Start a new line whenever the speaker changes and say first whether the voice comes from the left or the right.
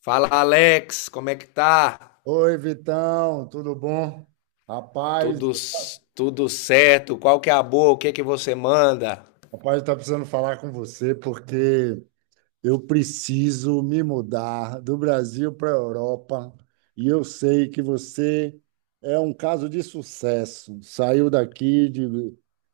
left: Fala, Alex, como é que tá?
right: Oi, Vitão, tudo bom? Rapaz,
left: Tudo, tudo certo? Qual que é a boa? O que é que você manda?
right: tá precisando falar com você porque eu preciso me mudar do Brasil para a Europa e eu sei que você é um caso de sucesso. Saiu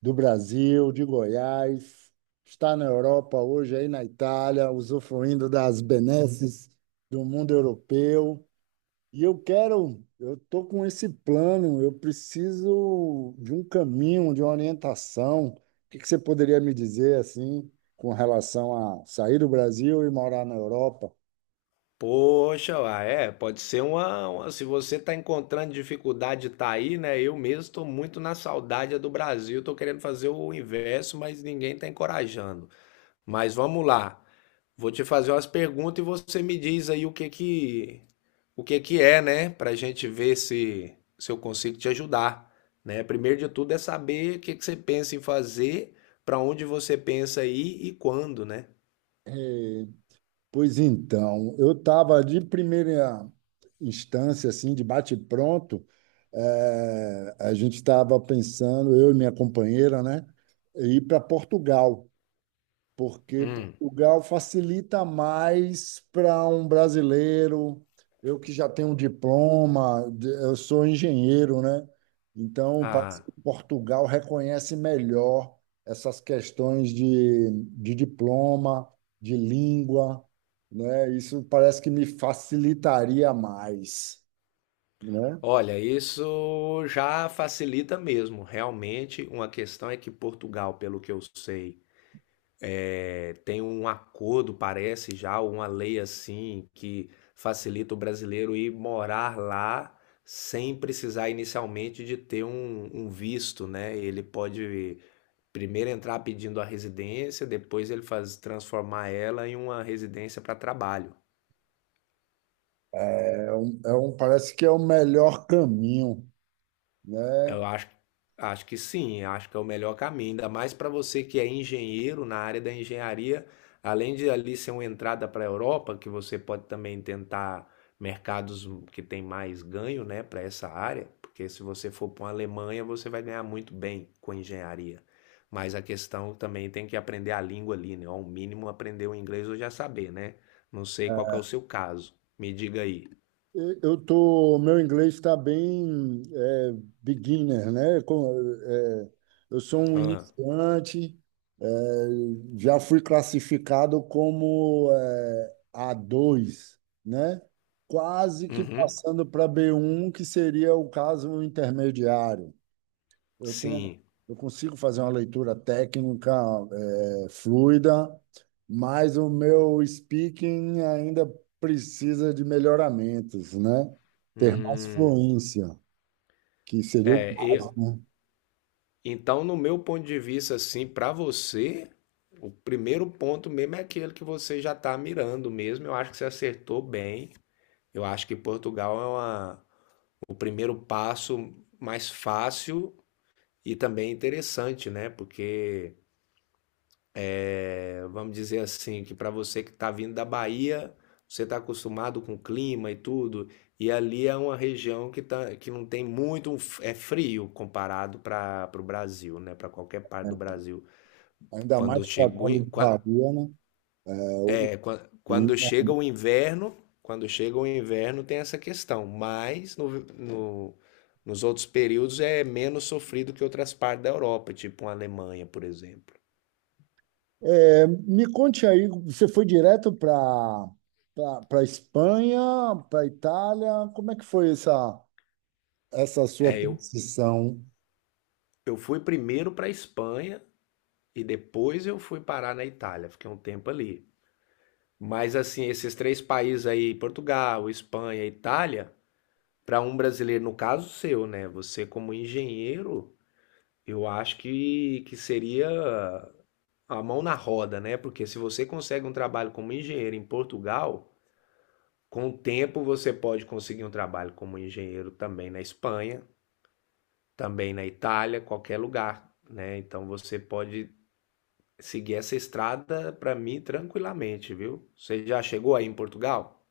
right: do Brasil, de Goiás, está na Europa hoje, aí na Itália, usufruindo das benesses do mundo europeu. E eu quero, eu estou com esse plano, eu preciso de um caminho, de uma orientação. O que que você poderia me dizer assim, com relação a sair do Brasil e morar na Europa?
left: Poxa, uai, é, pode ser Se você tá encontrando dificuldade, tá aí, né? Eu mesmo tô muito na saudade do Brasil, tô querendo fazer o inverso, mas ninguém tá encorajando. Mas vamos lá. Vou te fazer umas perguntas e você me diz aí o que que é, né, pra gente ver se eu consigo te ajudar, né? Primeiro de tudo é saber o que que você pensa em fazer, pra onde você pensa ir e quando, né?
right: Eh, pois então, eu estava de primeira instância, assim, de bate-pronto, a gente estava pensando, eu e minha companheira, né, ir para Portugal. Porque
left: Hum.
right: Portugal facilita mais para um brasileiro. Eu que já tenho um diploma, eu sou engenheiro, né? Então, parece
left: Ah,
right: que Portugal reconhece melhor essas questões de diploma, de língua, né? Isso parece que me facilitaria mais, né?
left: olha, isso já facilita mesmo. Realmente, uma questão é que Portugal, pelo que eu sei, tem um acordo, parece já, uma lei assim, que facilita o brasileiro ir morar lá sem precisar inicialmente de ter um visto, né? Ele pode primeiro entrar pedindo a residência, depois ele faz transformar ela em uma residência para trabalho.
right: Parece que é o melhor caminho, né?
left: Eu acho, acho que sim, acho que é o melhor caminho, ainda mais para você que é engenheiro na área da engenharia, além de ali ser uma entrada para a Europa, que você pode também tentar mercados que tem mais ganho, né, para essa área, porque se você for para uma Alemanha, você vai ganhar muito bem com engenharia. Mas a questão também tem que aprender a língua ali, né? Ao mínimo aprender o inglês ou já saber, né? Não sei qual que é o seu caso. Me diga aí.
right: Eu tô, meu inglês está bem beginner, né? É, eu sou um
left: Ah,
right: iniciante, é, já fui classificado como A2 né? Quase que
left: uhum,
right: passando para B1 que seria o caso intermediário. Eu tenho,
left: sim.
right: eu consigo fazer uma leitura técnica, fluida, mas o meu speaking ainda precisa de melhoramentos, né? Ter mais
left: Hum.
right: fluência, que seria o
left: É,
right: caso, né?
left: então, no meu ponto de vista, assim, para você, o primeiro ponto mesmo é aquele que você já está mirando mesmo. Eu acho que você acertou bem. Eu acho que Portugal é uma- O primeiro passo mais fácil e também interessante, né? Porque, é, vamos dizer assim, que para você que está vindo da Bahia, você está acostumado com o clima e tudo, e ali é uma região que, tá, que não tem muito, é frio comparado para o Brasil, né? Para qualquer parte do
right: É,
left: Brasil.
right: Ainda
left: Quando
right: mais
left: chega
right: tratando de Bahia, né? É, o
left: é, quando
right: clima.
left: chega o inverno, quando chega o inverno tem essa questão, mas nos outros períodos é menos sofrido que outras partes da Europa, tipo a Alemanha, por exemplo.
right: É, me conte aí, você foi direto para Espanha, para Itália, como é que foi essa sua
left: É,
right: transição?
left: eu fui primeiro para a Espanha e depois eu fui parar na Itália, fiquei um tempo ali. Mas assim, esses três países aí, Portugal, Espanha, Itália, para um brasileiro, no caso seu, né? Você como engenheiro, eu acho que seria a mão na roda, né? Porque se você consegue um trabalho como engenheiro em Portugal, com o tempo você pode conseguir um trabalho como engenheiro também na Espanha, também na Itália, qualquer lugar, né? Então você pode seguir essa estrada para mim tranquilamente, viu? Você já chegou aí em Portugal?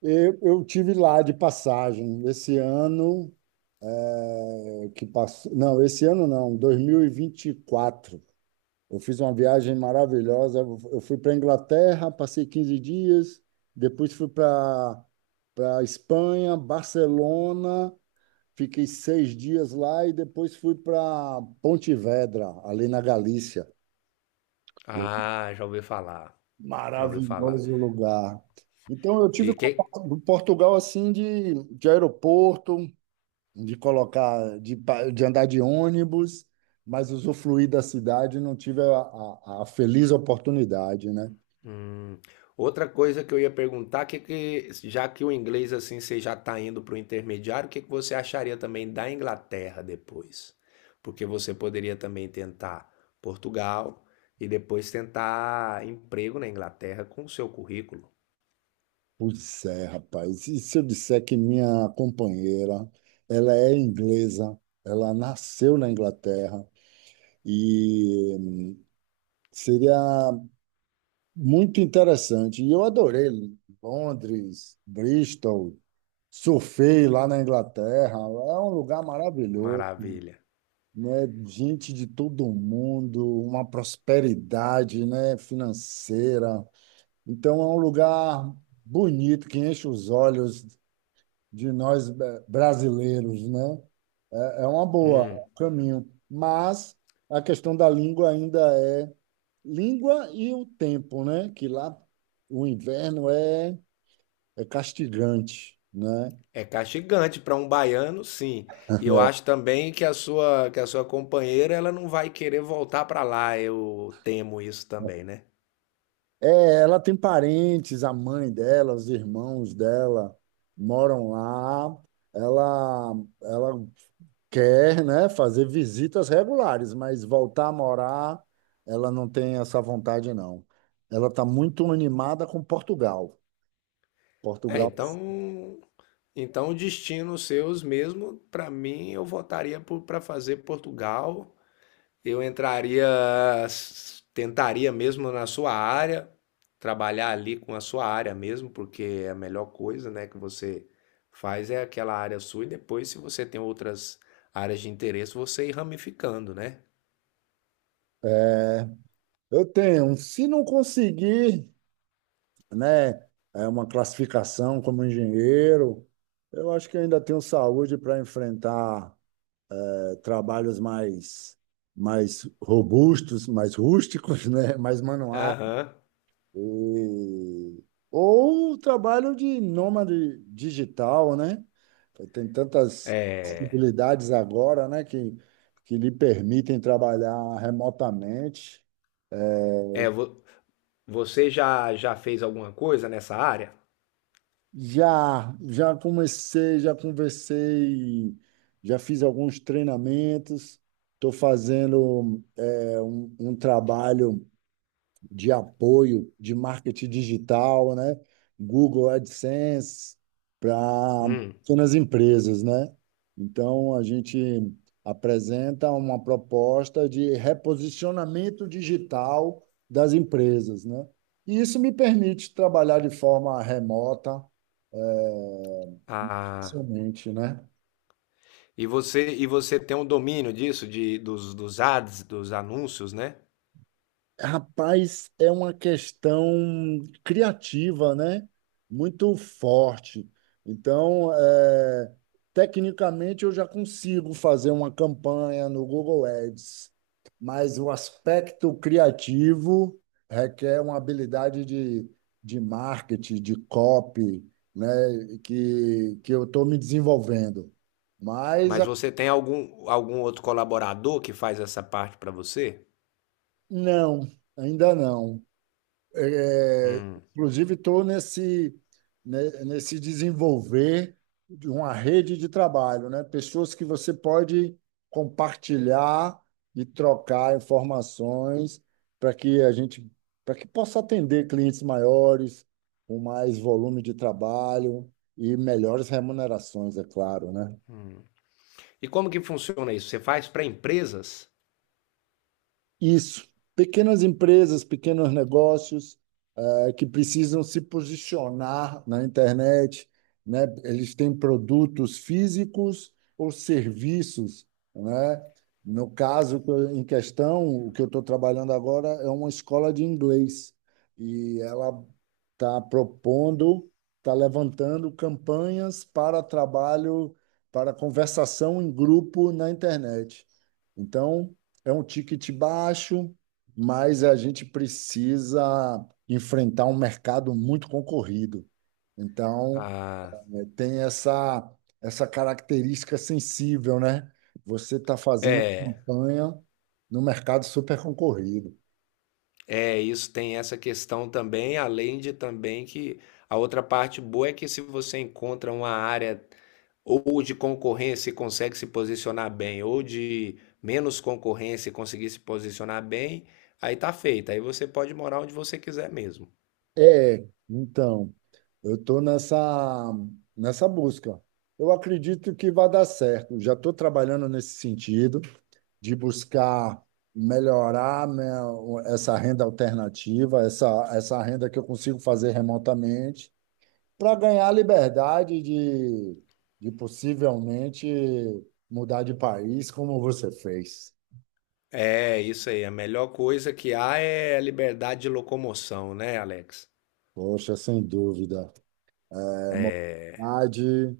right: Eu tive lá de passagem esse ano que passou, não, esse ano não, 2024. Eu fiz uma viagem maravilhosa. Eu fui para a Inglaterra, passei 15 dias, depois fui para Espanha, Barcelona, fiquei 6 dias lá e depois fui para Pontevedra, ali na Galícia.
left: Ah, já ouvi falar, já ouvi falar.
right: Maravilhoso lugar. Então, eu
left: E
right: tive
left: que,
right: contato com Portugal assim de aeroporto, de andar de ônibus, mas usufruir da cidade, não tive a feliz oportunidade, né?
left: Hum. Outra coisa que eu ia perguntar, já que o inglês assim você já está indo para o intermediário, o que que você acharia também da Inglaterra depois? Porque você poderia também tentar Portugal e depois tentar emprego na Inglaterra com o seu currículo.
right: Pois é, rapaz. E se eu disser que minha companheira, ela é inglesa, ela nasceu na Inglaterra e seria muito interessante. E eu adorei Londres, Bristol, surfei lá na Inglaterra. É um lugar maravilhoso,
left: Maravilha.
right: né? Gente de todo mundo, uma prosperidade, né? Financeira. Então é um lugar bonito que enche os olhos de nós brasileiros, né? É é uma boa é
left: Hum.
right: um caminho, mas a questão da língua ainda é língua e o tempo, né? Que lá o inverno é, é castigante, né?
left: É castigante para um baiano, sim. E eu acho também que a sua companheira ela não vai querer voltar para lá. Eu temo isso também, né?
right: É, ela tem parentes, a mãe dela, os irmãos dela moram lá. Ela, ela quer, né, fazer visitas regulares, mas voltar a morar, ela não tem essa vontade, não. Ela está muito animada com Portugal.
left: É,
right: Portugal,
left: então, Então, o destino seus mesmo, para mim, eu votaria para fazer Portugal. Eu entraria, tentaria mesmo na sua área, trabalhar ali com a sua área mesmo, porque é a melhor coisa, né, que você faz é aquela área sua e depois, se você tem outras áreas de interesse, você ir ramificando, né?
right: é, eu tenho. Se não conseguir, né, é uma classificação como engenheiro, eu acho que ainda tenho saúde para enfrentar trabalhos mais, mais robustos, mais rústicos, né? Mais manuais.
left: Aham.
right: E... Ou o trabalho de nômade digital, né? Tem tantas possibilidades agora, né, que lhe permitem trabalhar remotamente.
left: É, você já fez alguma coisa nessa área?
right: Já, já comecei, já conversei, já fiz alguns treinamentos. Estou fazendo um trabalho de apoio de marketing digital, né? Google AdSense para
left: Hum.
right: pequenas empresas, né? Então, a gente apresenta uma proposta de reposicionamento digital das empresas, né? E isso me permite trabalhar de forma remota,
left: Ah,
right: somente, né?
left: e você, e você tem um domínio disso, dos, dos ads, dos anúncios, né?
right: Rapaz, é uma questão criativa, né? Muito forte. Então, é, tecnicamente, eu já consigo fazer uma campanha no Google Ads, mas o aspecto criativo requer uma habilidade de marketing, de copy, né? Que eu estou me desenvolvendo. Mas
left: Mas
right: a-
left: você tem algum, algum outro colaborador que faz essa parte para você?
right: não, ainda não. É,
left: Hum.
right: inclusive, estou nesse, né, nesse desenvolver de uma rede de trabalho, né? Pessoas que você pode compartilhar e trocar informações para que para que possa atender clientes maiores, com mais volume de trabalho e melhores remunerações, é claro, né?
left: E como que funciona isso? Você faz para empresas?
right: Isso, pequenas empresas, pequenos negócios que precisam se posicionar na internet, né? Eles têm produtos físicos ou serviços, né? No caso que eu- Em questão, o que eu estou trabalhando agora é uma escola de inglês e ela está propondo, está levantando campanhas para trabalho, para conversação em grupo na internet. Então é um ticket baixo, mas a gente precisa enfrentar um mercado muito concorrido. Então,
left: Ah,
right: tem essa característica sensível, né? Você está fazendo
left: é,
right: campanha no mercado super concorrido.
left: é, isso tem essa questão também, além de também que a outra parte boa é que se você encontra uma área ou de concorrência e consegue se posicionar bem, ou de menos concorrência e conseguir se posicionar bem, aí tá feito. Aí você pode morar onde você quiser mesmo.
right: É, então, eu estou nessa, nessa busca. Eu acredito que vai dar certo. Já estou trabalhando nesse sentido. De buscar melhorar, né, essa renda alternativa, essa renda que eu consigo fazer remotamente, para ganhar a liberdade de possivelmente mudar de país, como você fez.
left: É, isso aí. A melhor coisa que há é a liberdade de locomoção, né, Alex?
right: Poxa, sem dúvida. É, mobilidade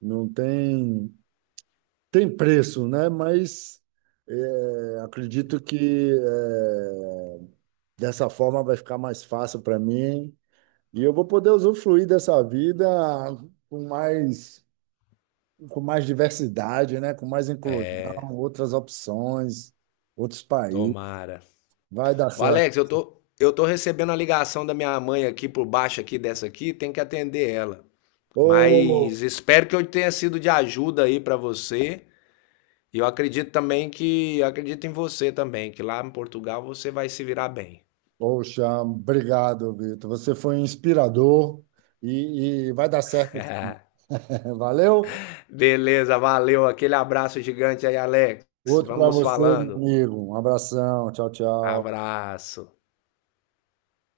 right: não tem, tem preço, né? Mas é, acredito que é, dessa forma vai ficar mais fácil para mim. E eu vou poder usufruir dessa vida com mais, com mais diversidade, né? Com mais inclusão, outras opções, outros países.
left: Tomara.
right: Vai dar
left: Ô,
right: certo.
left: Alex, eu tô recebendo a ligação da minha mãe aqui por baixo aqui dessa aqui, tem que atender ela.
right: Ô,
left: Mas espero que eu tenha sido de ajuda aí pra você. Eu acredito em você também, que lá em Portugal você vai se virar bem.
right: poxa, obrigado, Vitor. Você foi um inspirador e vai dar certo. Valeu?
left: Beleza, valeu. Aquele abraço gigante aí, Alex.
right: Outro
left: Vamos
right: para
left: nos
right: você, meu
left: falando.
right: amigo. Um abração. Tchau, tchau.
left: Abraço.